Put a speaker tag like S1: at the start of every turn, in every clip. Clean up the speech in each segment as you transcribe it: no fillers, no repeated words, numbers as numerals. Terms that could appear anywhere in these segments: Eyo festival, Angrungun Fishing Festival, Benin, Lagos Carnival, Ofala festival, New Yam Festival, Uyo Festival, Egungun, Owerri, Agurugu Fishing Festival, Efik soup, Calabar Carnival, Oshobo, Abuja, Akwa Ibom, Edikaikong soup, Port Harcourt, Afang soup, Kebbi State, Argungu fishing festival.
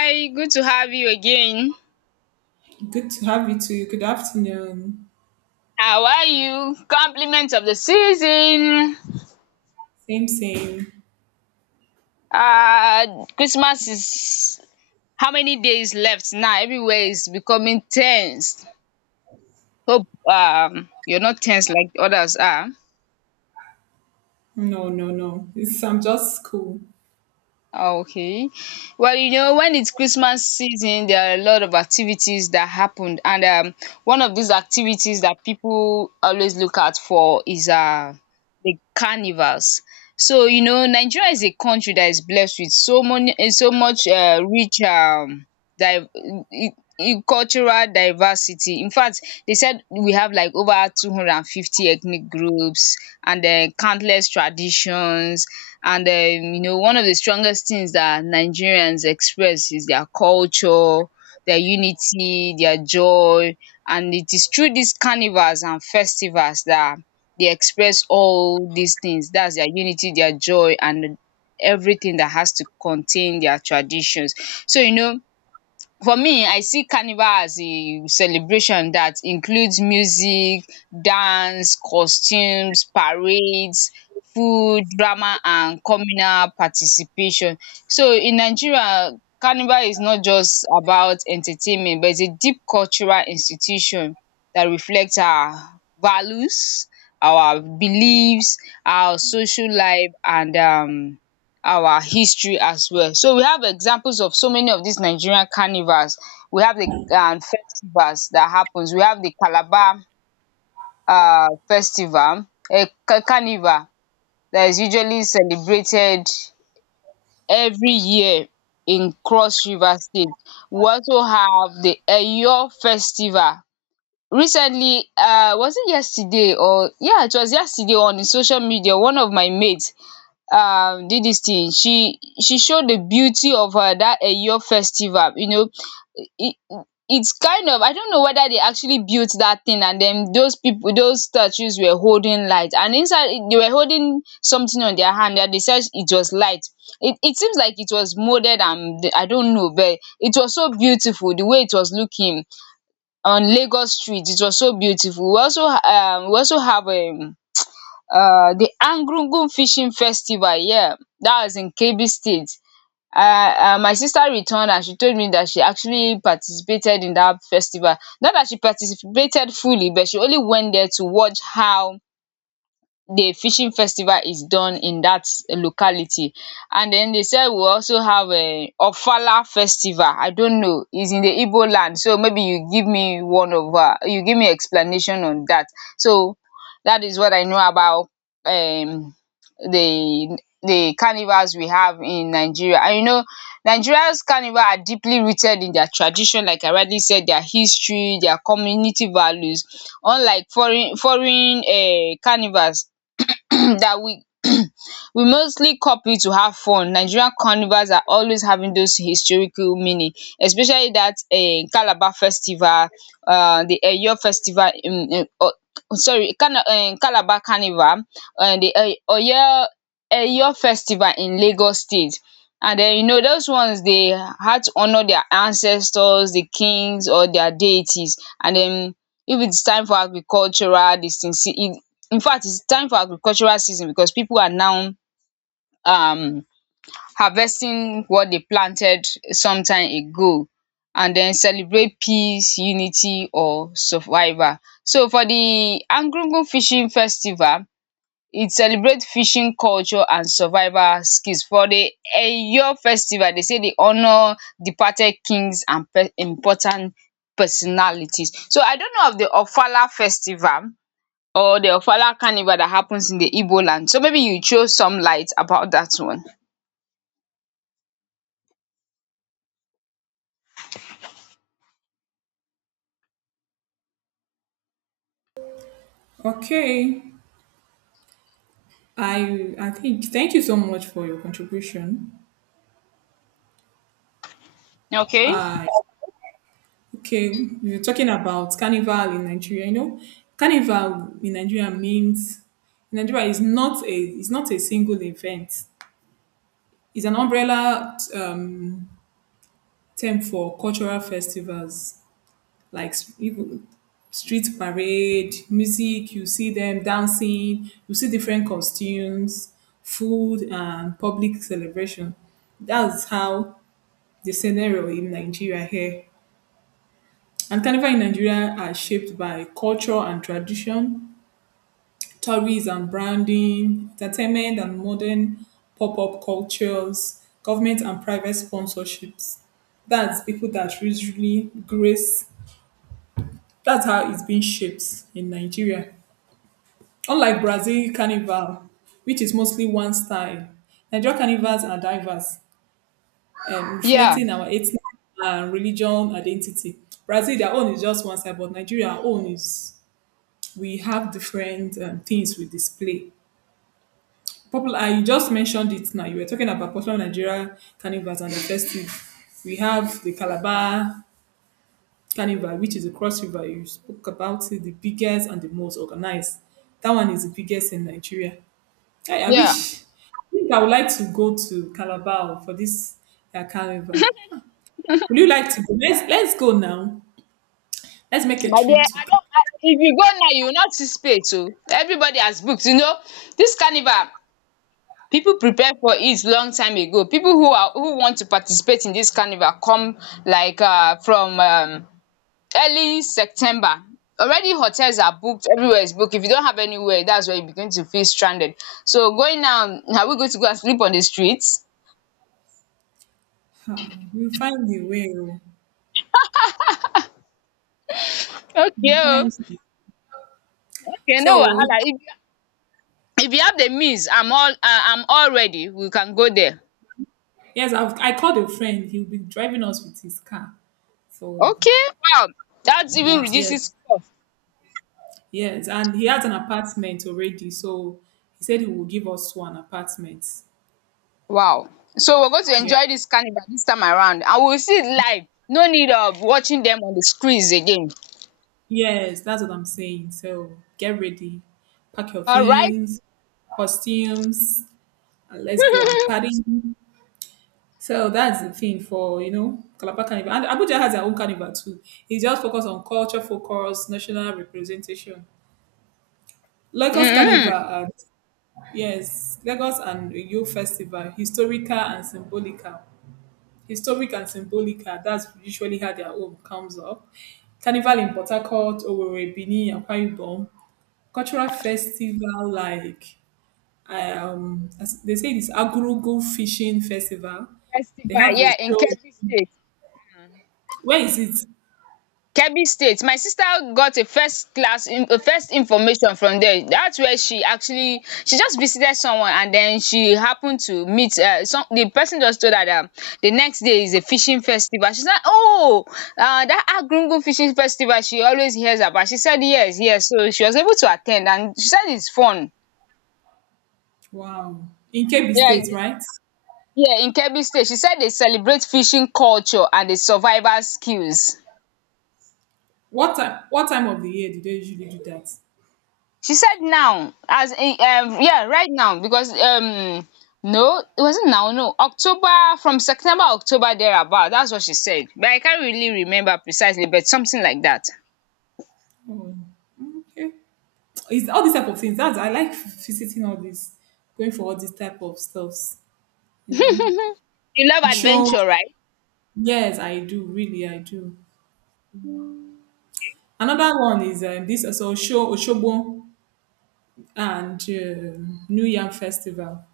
S1: Hi, good to have you again.
S2: Good to have you too. Good afternoon.
S1: How are you? Compliments of the season.
S2: Same, same.
S1: Christmas is how many days left now? Everywhere is becoming tense. Hope you're not tense like others are.
S2: No, no, no. It's, I'm just cool.
S1: Okay. Well, you know, when it's Christmas season, there are a lot of activities that happened. And One of these activities that people always look out for is the carnivals. So, you know, Nigeria is a country that is blessed with so many, so much rich div- eh, cultural diversity. In fact, they said we have like over 250 ethnic groups and then countless traditions and you know, one of the strongest things that Nigerians express is their culture, their unity, their joy, and it is through these carnivals and festivals that they express all these things. That's their unity, their joy, and everything that has to contain their traditions. So you know, for me, I see carnival as a celebration that includes music, dance, costumes, parades, food, drama, and communal participation. So in Nigeria, carnival is not just about entertainment, but it's a deep cultural institution that reflects our values, our beliefs, our social life, and our history as well. So we have examples of so many of these Nigerian carnivals. We have the festivals that happens. We have the Calabar festival, a carnival that is usually celebrated every year in Cross River State. We also have the Eyo festival. Recently, was it yesterday or yeah, it was yesterday on the social media. One of my mates did this thing. She showed the beauty of that Eyo festival. You know, it, it's kind of, I don't know whether they actually built that thing, and then those people, those statues, were holding light and inside they were holding something on their hand that they said it was light. It seems like it was molded and I don't know, but it was so beautiful the way it was looking on Lagos street. It was so beautiful. We also have a the Angrungun Fishing Festival. Yeah, that was in Kebbi State. My sister returned and she told me that she actually participated in that festival. Not that she participated fully, but she only went there to watch how the fishing festival is done in that locality. And then they said we also have a Ofala festival. I don't know. It's in the Igbo land. So maybe you give me one of you give me explanation on that. So that is what I know about um the carnivals we have in Nigeria. And you know, Nigeria's carnival are deeply rooted in their tradition, like I rightly said, their history, their community values. Unlike foreign carnivals that we we mostly copy to have fun, Nigerian carnivals are always having those historical meaning, especially that Calabar festival, the Eyo festival in sorry, Calabar carnival, and the oyo Eyo festival in Lagos state. And then you know, those ones, they had to honour their ancestors, the kings, or their deities. And then if its time for agricultural dis thing, see, in fact it's time for agricultural season because people are now um harvesting what they planted some time ago and then celebrate peace, unity, or survival. So for the Argungu fishing festival, it celebrates fishing culture and survival skills. For the Eyo festival, they say they honour departed kings and important personalities. So I don't know of the Ofala festival or the Ofala carnival that happens in the Igbo land. So maybe you throw some light about that one.
S2: Okay. I think thank you so much for your contribution.
S1: Okay?
S2: I okay. You're talking about carnival in Nigeria. You know, carnival in Nigeria means in Nigeria is not a single event. It's an umbrella term for cultural festivals like even street parade, music, you see them dancing, you see different costumes, food, and public celebration. That's how the scenario in Nigeria here. And carnival in Nigeria are shaped by culture and tradition, tourism, and branding, entertainment and modern pop-up cultures, government and private sponsorships. That's people that usually grace. That's how it's been shaped in Nigeria. Unlike Brazil Carnival, which is mostly one style, Nigerian carnivals are diverse,
S1: Yeah,
S2: reflecting our ethnic and religion identity. Brazil, their own is just one side, but Nigeria, our own is we have different things we display. Popular, I just mentioned it now. You were talking about popular Nigeria carnivals and the festive. We have the Calabar Carnival, which is the Cross River. You spoke about it, the biggest and the most organized. That one is the biggest in Nigeria. Hey, I
S1: yeah.
S2: wish. I think I would like to go to Calabar for this carnival. Would you like to go? Let's go now. Let's make a
S1: My dear,
S2: trip
S1: I
S2: to
S1: don't I, if you go now, you will not see space. So everybody has booked. You know, this carnival, people prepare for it long time ago. People who are, who want to participate in this carnival come like from early September. Already hotels are booked, everywhere is booked. If you don't have anywhere, that's where you begin to feel stranded. So going now, are we going to go and sleep on the streets?
S2: Calabar. We'll find the way. Oh,
S1: Okay
S2: we'll find
S1: oh.
S2: it.
S1: Okay, no
S2: So
S1: wahala. If you have the means, I'm all ready. We can go there.
S2: yes, I've, I called a friend. He'll be driving us with his car. So
S1: Okay. Wow. That even
S2: but yes,
S1: reduces cost.
S2: yes, and he has an apartment already. So he said he will give us one apartment.
S1: Wow. So we're going to
S2: Yeah.
S1: enjoy this carnival this time around and we'll see it live. No need of watching them on the screens again.
S2: Yes, that's what I'm saying. So get ready, pack your
S1: All right.
S2: things, costumes, and let's go and party. So that's the thing for you know Calabar Carnival. And Abuja has their own carnival too. It's just focused on culture, focus, national representation. Lagos
S1: Mm-hmm.
S2: Carnival, and, yes, Lagos and Uyo Festival, historical and symbolical. Historic and symbolical. That's usually how their own comes up. Carnival in Port Harcourt, Owerri, Benin, Akwa Ibom. Cultural festival like I they say it's Agurugu Fishing Festival. They
S1: Festival,
S2: have a
S1: yeah, in
S2: show.
S1: Kebbi State.
S2: Where is it?
S1: Kebbi State. My sister got a first class a first information from there. That's where she actually, she just visited someone and then she happened to meet some, the person just told her that the next day is a fishing festival. She said, "Oh! That Argungu fishing festival she always hears about." She said yes, yes, so she was able to at ten d, and she said it's fun.
S2: Wow. In Kebbi
S1: Yeah,
S2: State, right?
S1: yeah, in Kebbi State. She said they celebrate fishing culture and the survival skills.
S2: What time of the year do they usually do that?
S1: She said now, as in, yeah, right now, because no, it wasn't now, no, October, from September, October thereabout. That's what she said, but I can't really remember precisely, but something like that.
S2: Oh, okay. It's all these type of things. That's I like visiting all this, going for all these type of stuffs, you know.
S1: You love
S2: Show
S1: adventure, right?
S2: yes, I do, really I do. Another one is this also show Oshobo and New Yam Festival.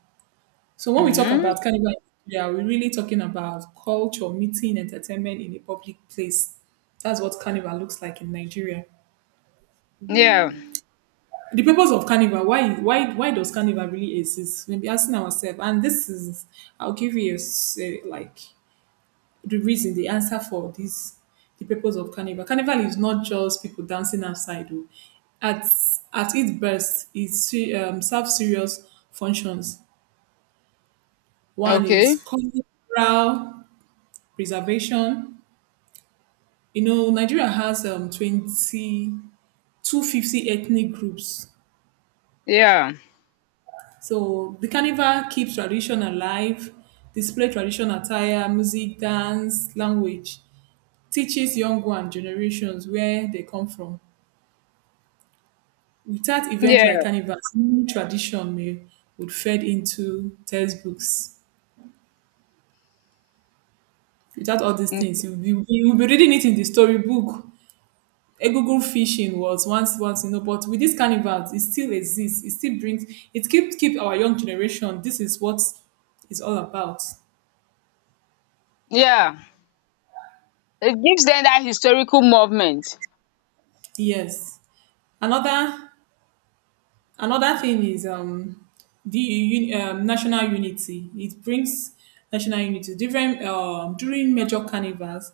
S2: So when we talk
S1: Hmm.
S2: about carnival, yeah, we're really talking about culture, meeting, entertainment in a public place. That's what carnival looks like in Nigeria.
S1: Yeah.
S2: The purpose of carnival, why does carnival really exist? We'll be asking ourselves, and this is I'll give you a, a, like the reason, the answer for this, the purpose of carnival. Carnival is not just people dancing outside. Oh. At at its best, it serves serious functions. One is
S1: Okay.
S2: cultural preservation. You know, Nigeria has 250 ethnic groups.
S1: Yeah.
S2: So the carnival keeps tradition alive, display traditional attire, music, dance, language, teaches young one generations where they come from. Without event like
S1: Yeah.
S2: carnival, no tradition may, would fade into textbooks. Without all these things,
S1: Mm.
S2: you'll be reading it in the storybook. Egungun fishing was once you know, but with this carnival, it still exists. It still brings it keep our young generation. This is what it's all about.
S1: Yeah. It gives them that historical movement.
S2: Yes. Another another thing is the national unity. It brings national unity. Different during major carnivals,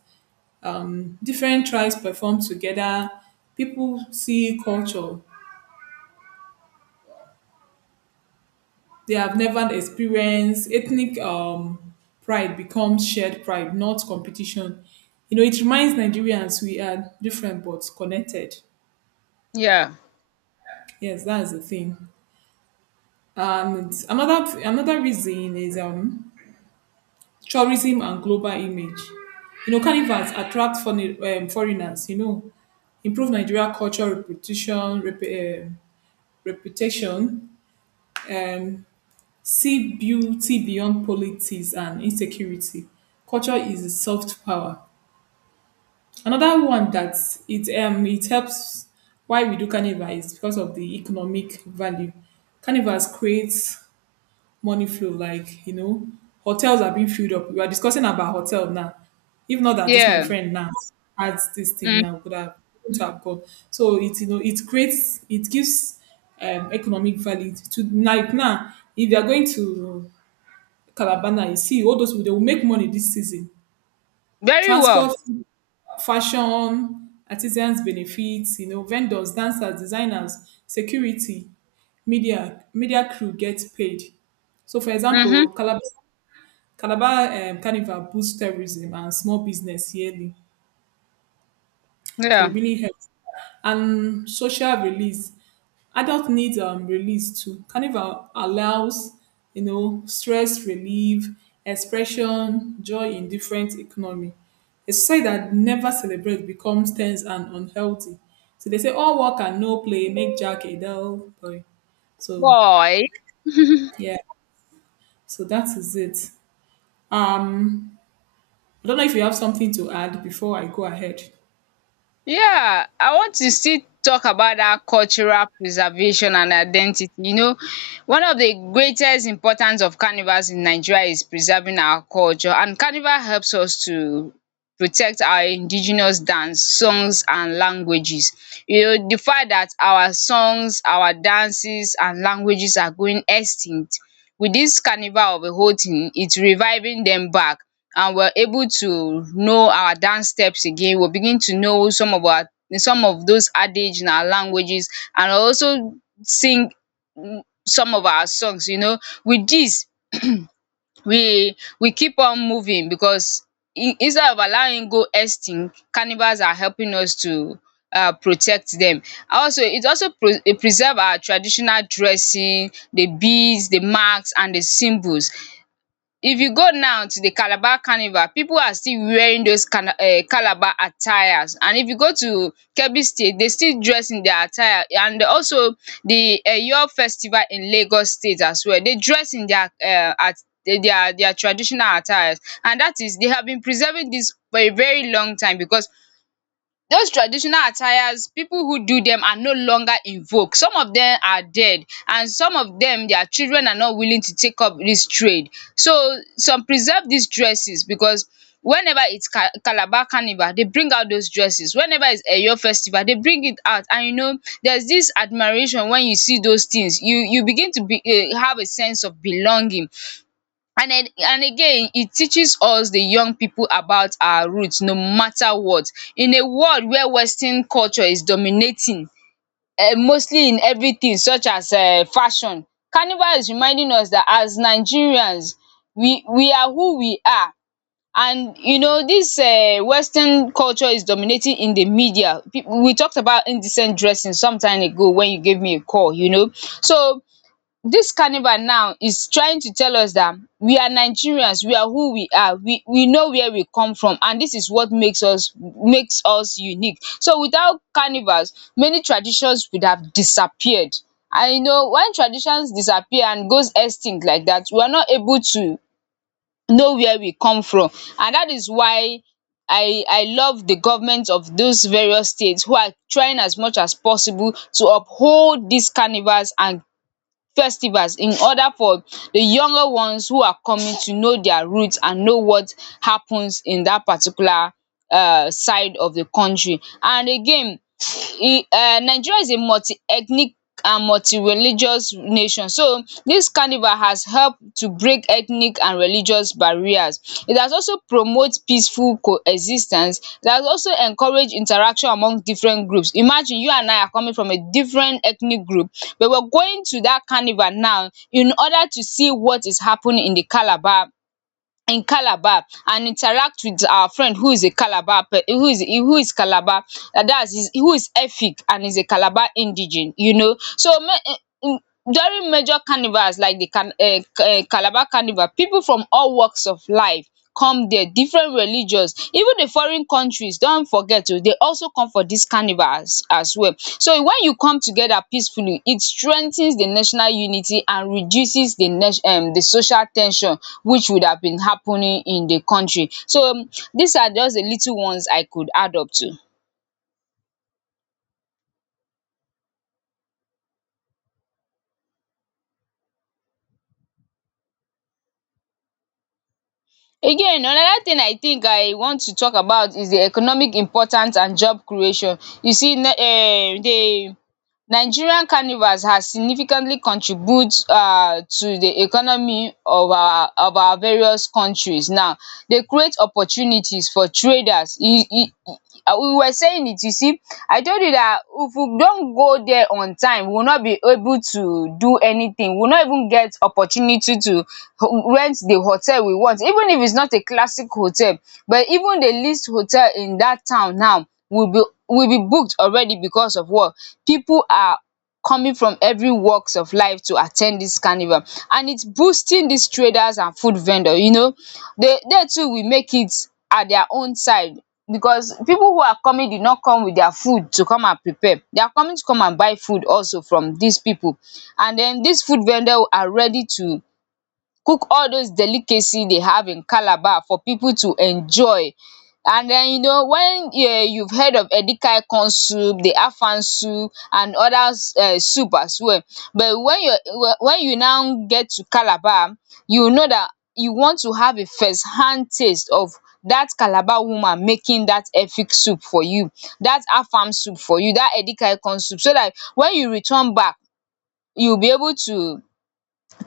S2: different tribes perform together. People see culture they have never experienced. Ethnic pride becomes shared pride, not competition. You know, it reminds Nigerians we are different but connected.
S1: Yeah.
S2: Yes, that's the thing. And another another reason is tourism and global image. You know, carnivals attract foreign, foreigners. You know, improve Nigeria culture reputation, reputation, um, see beauty beyond politics and insecurity. Culture is a soft power. Another one that it it helps why we do carnival is because of the economic value. Carnivals creates money flow, like you know, hotels are being filled up. We are discussing about hotel now. If not that this my
S1: Yeah.
S2: friend now adds this thing
S1: Mm.
S2: now could have gone. So it you know it creates it gives economic value to like now if you are going to Calabana, you see all those people, they will make money this season.
S1: Very well.
S2: Transport, fashion, artisans benefits, you know, vendors, dancers, designers, security, media, media crew gets paid. So for example,
S1: Mm-hmm.
S2: Calabar, Calabar Carnival boosts tourism and small business yearly. So it
S1: Yeah.
S2: really helps. And social release. Adult needs release too. Carnival allows, you know, stress relief, expression, joy in different economy. A society that never celebrates becomes tense and unhealthy. So they say all work and no play make Jack a dull boy. So
S1: Boy.
S2: yeah, so that is it. Um, I don't know if you have something to add before I go ahead.
S1: Yeah, I want to still talk about dat cultural preservation and identity. You know, one of the greatest importance of carnivals in Nigeria is preserving our culture, and carnival helps us to protect our indigenous dance, songs, and languages. You know, the fact that our songs, our dances, and languages are going extinct. With this carnival of a whole thing, it's reviving them back. And we're able to know our dance steps again. We'll begin to know some of our, some of those adage in our languages, and also sing, mm, some of our songs, you know. With this, we keep on moving because in instead of allowing go extinct, carnivals are helping us to protect dem. Also, it also preserve our traditional dressing, the beads, the marks, and the symbols. If you go now to the Calabar Carnival, people are still wearing those cana Calabar attires, and if you go to Kebbi State, they still dress in their attire. And also the Eyo festival in Lagos State as well, they dress in their at their traditional attires, and that is, they have been preserving this for a very long time because those traditional attires, people who do them are no longer in vogue. Some of them are dead, and some of them, their children are not willing to take up this trade. So some preserve these dresses because whenever it's Ca Calabar Carnival, they bring out those dresses. Whenever it's Eyo Festival, they bring it out, and you know, there's this admiration when you see those things. You begin to be have a sense of belonging. And then, and again, it teaches us the young people about our roots, no matter what. In a world where western culture is dominating, mostly in everything such as fashion, carnival is reminding us that as Nigerians, we are who we are. And you know, this western culture is dominating in the media. People, we talked about indecent dressing some time ago when you gave me a call, you know. So this carnival now is trying to tell us that we are Nigerians, we are who we are, we know where we come from, and this is what makes us, makes us unique. So without carnivals, many traditions would have disappeared. And you know, when traditions disappear and goes extinct like that, we are not able to know where we come from. And that is why I love the government of those various states who are trying as much as possible to uphold these carnivals and festivals in order for the younger ones who are coming to know their root and know what happens in that particular side of the country. And again, e Nigeria is a multi-ethnic and multi-religious nation, so this carnival has help to break ethnic and religious barriers. It has also promote peaceful coexistence. It has also encourage interaction among different groups. Imagine you and I are coming from a different ethnic group, but we're going to that carnival now in order to see what is happening in the Calabar, in Calabar, and interact with our friend who is a Calabar pe who is Calabar and that's his, who is Efik and is a Calabar indigene, you know. So make during major carnivals like the Calabar Carnival, people from all walks of life come there, different religious, even the foreign countries don't forget, oh, they also come for dis carnivals as well. So when you come together peacefully, it strengthens the national unity and reduces the social ten sion which would have been happening in the country. So, these are just the little ones I could add up to. Again, another thing I think I want to talk about is the economic importance and job creation. You see na the Nigerian carnivals has significantly contribute to the economy of our various countries now. They create opportunities for traders. E e We were saying it, you see, I told you dat if we don go there on time we will not be able to do anything. We will not even get opportunity to rent the hotel we want, even if it's not a classic hotel, but even the least hotel in dat town now will be, will be booked already because of what? People are coming from every walks of life to attend this carnival, and it's boosting these traders and food vendor. They too will make it at their own side, because people who are coming did not come with their food to come and prepare. They are coming to come and buy food also from these people, and then these food vendor are ready to cook all those delicacy they have in Calabar for people to enjoy. And then, when you've heard of Edikaikong soup, the Afang soup, and other soup as well. But when you now get to Calabar, you will know that you want to have a first hand taste of that Calabar woman making that Efik soup for you, that Afang soup for you, that Edikaikong soup, so that when you return back, you'll be able to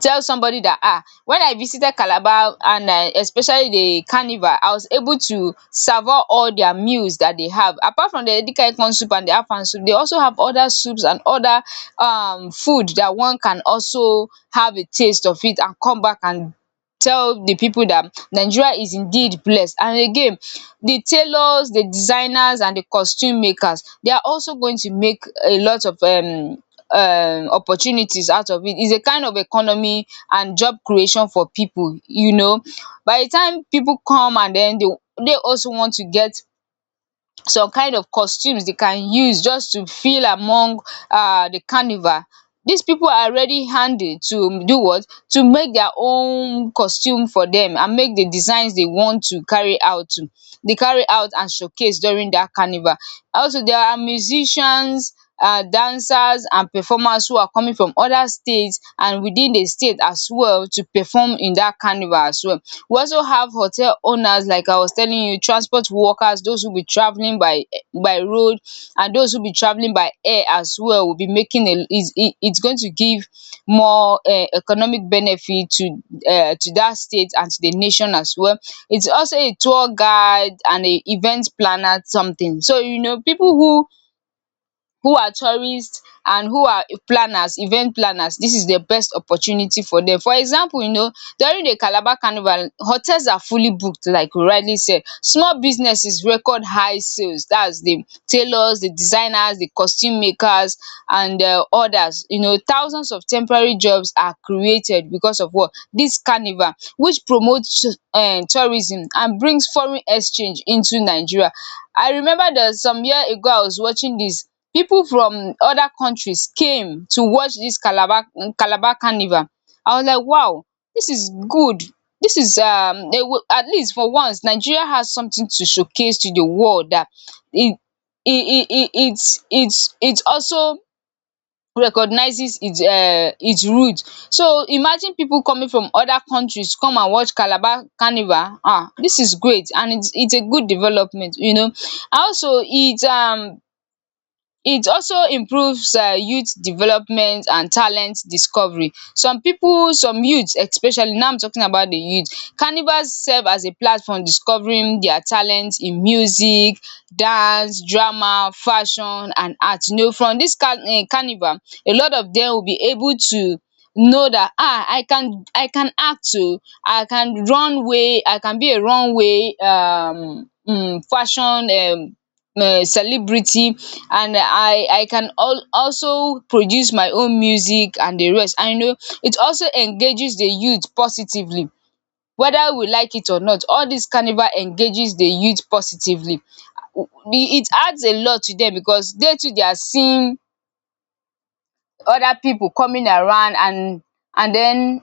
S1: tell somebody that, ah, when I visited Calabar, and especially the carnival, I was able to savour all their meals that they have, apart from the Edikaikong soup and the Afang soup. They also have other soups and other food that one can also have a taste of, it and come back and tell the people that Nigeria is indeed blessed. And again, the tailors, the designers, and the costume makers, they are also going to make a lot of opportunities out of it. It's a kind of economy and job creation for people. By the time people come and then they also want to get some kind of costumes they can use just to feel among the carnival. These people are ready handed to do what? To make their own costume for dem and make the designs they want to carry out to dey carry out and showcase during dat carnival. Also, there are musicians, dancers, and performers who are coming from other state, and within the state as well, to perform in dat carnival as well. We also have hotel owners, like I was telling you, transport workers, those who be traveling by road, and those who be traveling by air as well, will be making it's going to give more economic benefit to, that state and to the nation as well. It's also a tour guide and a event planner something, so, you know, people who are tourists and who are planners event planners. This is the best opportunity for them. For example. During the Calabar Carnival, hotels are fully booked, like you rightly said. Small businesses record high sales. That's the tailors, the designers, the costume makers, and others. Thousands of temporary jobs are created because of what? This carnival, which promotes tourism and brings foreign exchange into Nigeria. I remember that some year ago I was watching this. People from other countries came to watch this Calabar carnival. I was like, wow, this is good. This is at least for once Nigeria has something to showcase to the world, that it it it's it also recognizes its root. So imagine people coming from other countries come and watch Calabar Carnival. Ah, this is great, and it's a good development, and also, it also improves youth development and talent discovery. Some people, some youth, especially now, I'm talking about the youth. Carnival serve as a platform discovering their talent in music, dance, drama, fashion, and art. You know, from dis carnival, a lot of them will be able to know that, ah, I can act oo, I can be a runway fashion celebrity, and I can also produce my own music and the rest. And it also engages the youth positively. Whether we like it or not, all this carnival engages the youth positively. It adds a lot to them, because they too, they are seeing other people coming around, and then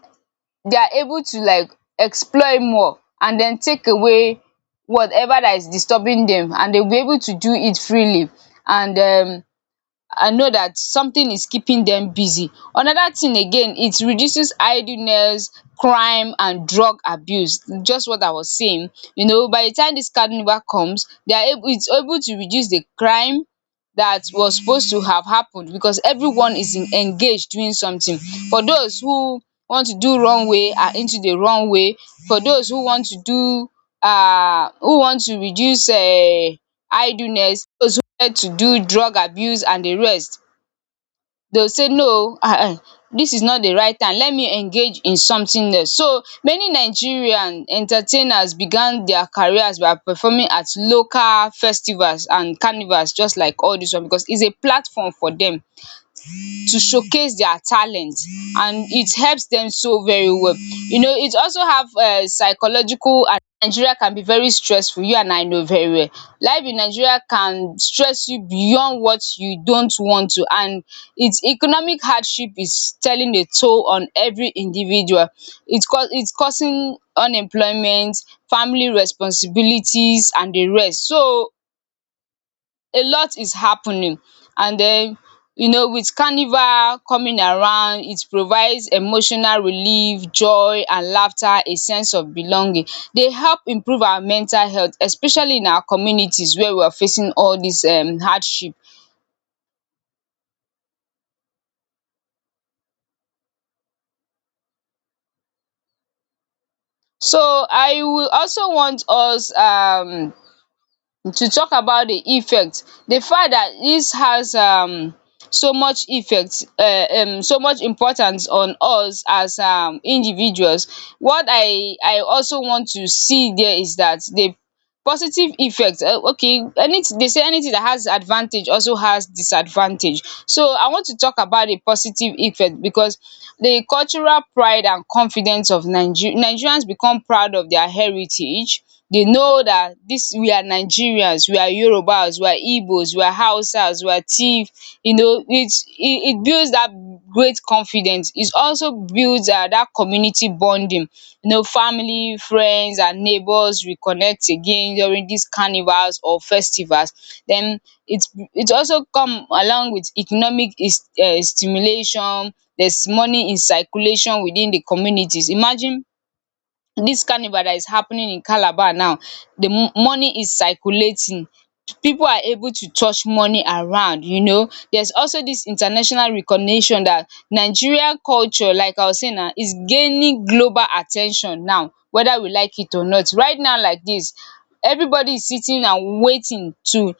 S1: they are able to, like, explore more and then take away whatever that is disturbing them, and they'll be able to do it freely. And I know that something is keeping them busy. Another thing again, it reduces idleness, crime, and drug abuse. Just what I was saying. You know, by the time this carnival comes, they are able it's able to reduce the crime that was supposed to have happened, because everyone is in, engaged doing something. For those who want to do wrong way are into the wrong way. For those who want to do who want to reduce idleness, those to do drug abuse and the rest, they will say no. This is not the right time, let me engage in something else. So many Nigerian entertainers began their careers by performing at local festivals and carnivals, just like all this one, because it's a platform for them to showcase their talent, and it helps them so very well. You know, it also have psychological, and Nigeria can be very stressful, you and I know very well. Life in Nigeria can stress you beyond what you don't want to, and its economic hardship is telling a toll on every individual. It cau its causing unemployment, family responsibilities, and the rest. So a lot is happening, and then, with carnival coming around, it provides emotional relief, joy and laughter, a sense of belonging. They help improve our mental health, especially in our communities where we are facing all this hardship. So I will also want us to talk about The fact that this has so much effect, so much importance on us as individuals. What I also want to see there is that they positive effect, okay, any they say anything that has advantage also has disadvantage, so I want to talk about the positive effect, because the cultural pride and confidence of Nigerians become proud of their heritage. They know that this, we are Nigerians, we are Yorubas, we are Igbos, we are Hausas, we are Tiv. It's, it builds that great confidence, is also builds dat community bonding. Family, friends, and neighbors reconnect again during dis carnivals or festivals. Den it it also come along with economic stimulation. There's money in circulation within the communities. Imagine this carnival that is happening in Calabar now, the money is circulating. People are able to touch money around. There's also this international recognition that Nigeria culture, like I was saying now, is gaining global attention now, whether we like it or not. Right now, like this, everybody is sitting and waiting to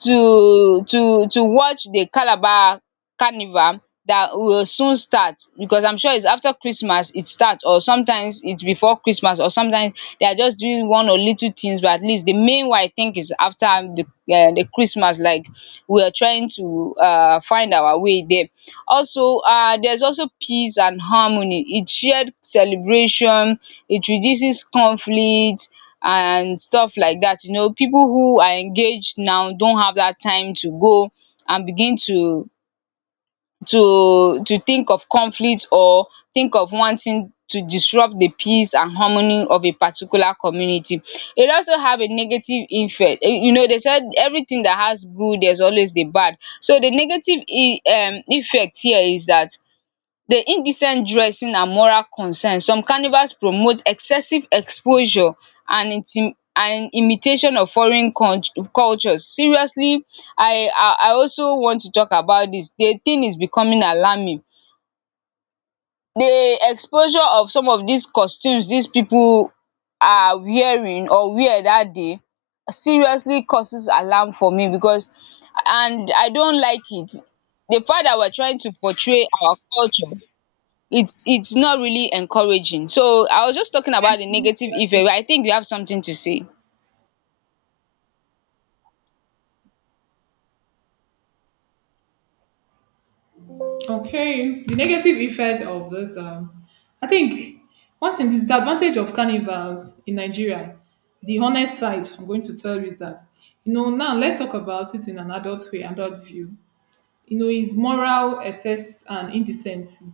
S1: to to to watch the Calabar Carnival that will soon start, because I'm sure it's after Christmas it starts, or sometimes it's before Christmas, or sometimes they are just doing one or little things, but at least the main one, I think, is after the Christmas, like we are trying to find our way there. Also, there's also peace and harmony. It's shared celebration, it reduces conflict and stuff like that. You know, people who are engaged now don't have that time to go and begin to think of conflict, or think of wanting to disrupt the peace and harmony of a particular community. It also have a negative effect. Eh, you know, they said everything that has good, there's always the bad. So the negative effect here is that the indecent dressing and moral concern. Some carnivals promote excessive exposure and inti and imitation of foreign cultures. Seriously, I also want to talk about dis. The thing is becoming alarming. The exposure of some of dis costumes, dis pipu are wearing or wear dat day, seriously causes alarm for me, because, and I don't like it. The fact dat we're trying to portray our culture, it's not really encouraging. So I was just talking about the negative effect,
S2: Okay.
S1: but I think you have something to say.
S2: Okay, the negative effect of this, I think one thing, the disadvantage of carnivals in Nigeria, the honest side I'm going to tell you is that, you know, now let's talk about it in an adult way, adult view. You know, is moral excess and indecency.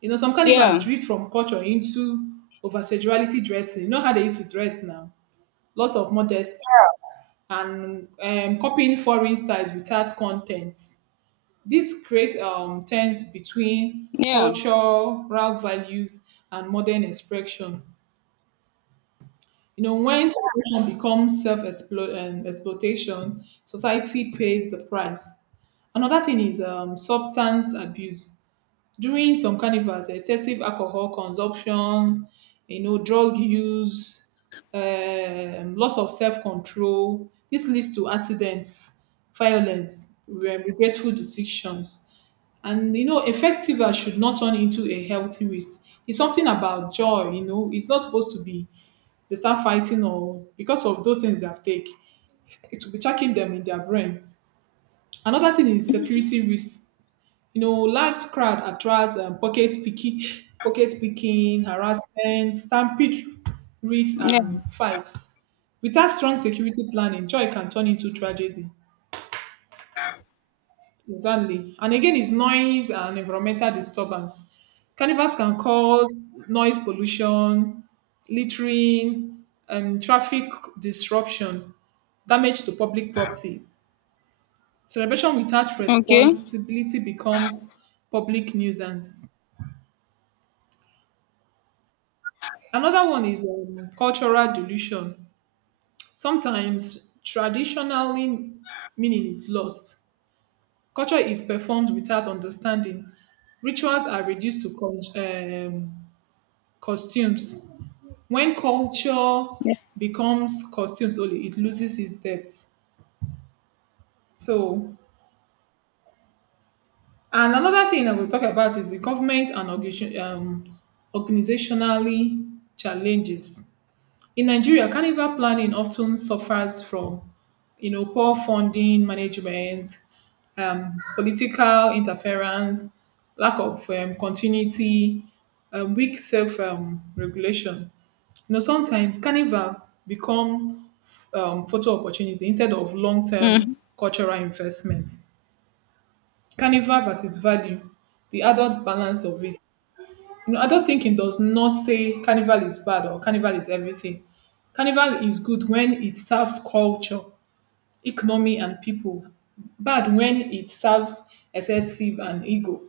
S2: You know, some carnivals
S1: Yeah,
S2: drift from culture into over sexuality dressing. You know how they used to dress now? Lots of modesty and copying foreign styles without content. This creates tense between
S1: yeah,
S2: cultural values and modern expression. You know, when celebration becomes self exploitation, society pays the price. Another thing is substance abuse. During some carnivals, excessive alcohol consumption, you know, drug use, loss of self control. This leads to accidents, violence, regretful decisions and you know, a festival should not turn into a healthy risk. It's something about joy, you know. It's not supposed to be they start fighting or because of those things they've taken. It will be checking them in their brain. Another thing is security risk. You know, large crowd attracts pocket picking, pocket picking, harassment, stampede, riots,
S1: yeah.
S2: and fights. Without strong security planning, joy can turn into tragedy. Exactly. And again, it's noise and environmental disturbance. Carnivals can cause noise pollution, littering, and traffic disruption, damage to public property. Celebration without
S1: Okay.
S2: responsibility becomes public nuisance. Another one is cultural dilution. Sometimes traditionally meaning is lost. Culture is performed without understanding. Rituals are reduced to um, costumes. When culture
S1: Yeah.
S2: becomes costumes only, it loses its depth. So, and another thing I will talk about is the government and organization, organizationally challenges. In Nigeria, carnival planning often suffers from, you know, poor funding management, political interference, lack of continuity, weak self regulation. You know, sometimes carnivals become photo opportunity instead of long term
S1: Mhm.
S2: cultural investments. Carnival versus value, the adult balance of it. You know, adult thinking does not say carnival is bad or carnival is everything. Carnival is good when it serves culture, economy, and people. Bad when it serves excessive and ego.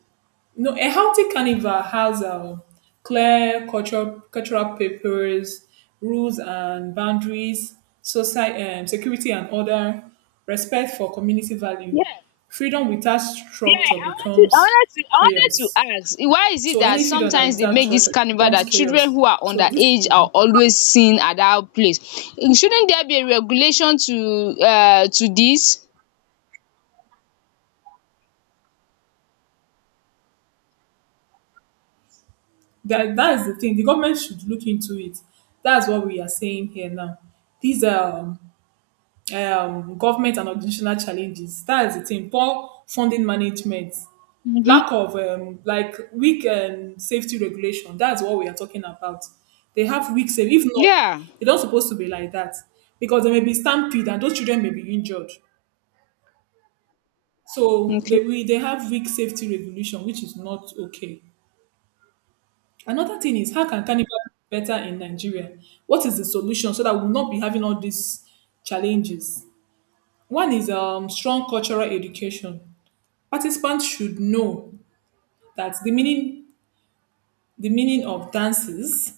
S2: You know, a healthy carnival has clear cultural papers, rules and boundaries, society, security and order, respect for community value.
S1: Yeah,
S2: Freedom without
S1: yeah.
S2: structure becomes
S1: I wanted
S2: chaos.
S1: to ask, why is it
S2: So
S1: that
S2: any freedom that
S1: sometimes they
S2: without
S1: make
S2: church
S1: this carnival
S2: becomes
S1: that children
S2: chaos.
S1: who are
S2: So this
S1: underage are always seen at that place? Shouldn't there be a regulation to this?
S2: that, that is the thing. The government should look into it. That's what we are saying here now. These government and organizational challenges. That is the thing. Poor funding management,
S1: Mm-hmm.
S2: lack of like weak safety regulation. That's what we are talking about. They have weak safety. If not,
S1: Yeah.
S2: they don't supposed to be like that because there may be stampede and those children may be injured. So
S1: Okay.
S2: they we they have weak safety regulation, which is not okay. Another thing is how can carnival be better in Nigeria? What is the solution so that we'll not be having all these challenges? One is strong cultural education. Participants should know that the meaning of dances,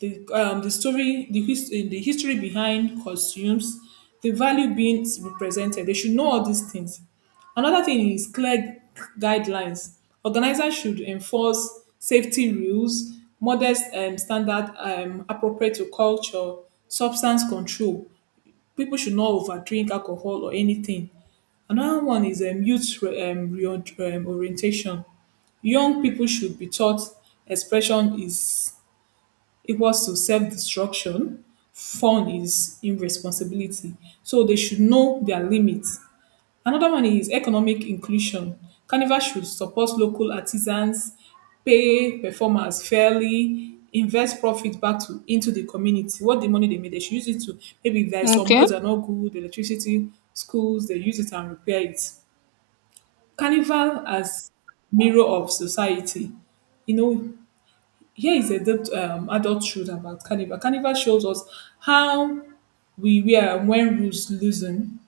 S2: the story, the history behind costumes, the value being represented. They should know all these things. Another thing is clear guidelines. Organizers should enforce safety rules, modest standard appropriate to culture, substance control. People should not overdrink alcohol or anything. Another one is youth orientation. Young people should be taught expression is it was to self-destruction. Fun is irresponsibility. So they should know their limits. Another one is economic inclusion. Carnival should support local artisans, pay performers fairly, invest profit back to into the community. What the money they made, they should use it to maybe there are some
S1: Okay.
S2: roads are not good, electricity, schools, they use it and repair it. Carnival as mirror of society. You know, here is a depth adult truth about Carnival. Carnival shows us how we wear when rules loosen.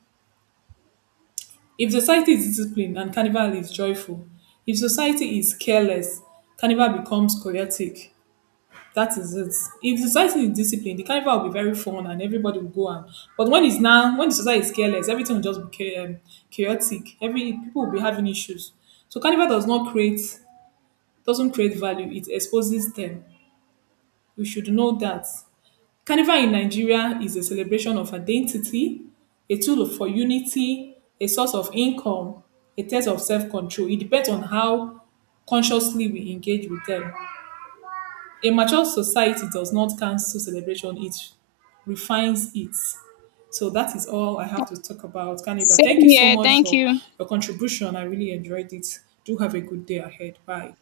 S2: If society is disciplined and Carnival is joyful, if society is careless, Carnival becomes chaotic. That is it. If society is disciplined, the Carnival will be very fun and everybody will go on. But when it's now, when the society is careless, everything will just be chaotic. Every people will be having issues. So Carnival does not create, doesn't create value. It exposes them. We should know that. Carnival in Nigeria is a celebration of identity, a tool for unity, a source of income, a test of self control. It depends on how consciously we engage with them. A mature society does not cancel celebration, it refines it. So that is all I have to talk about Carnival. Thank
S1: Same
S2: you so
S1: here.
S2: much
S1: Thank
S2: for
S1: you.
S2: your contribution. I really enjoyed it. Do have a good day ahead. Bye.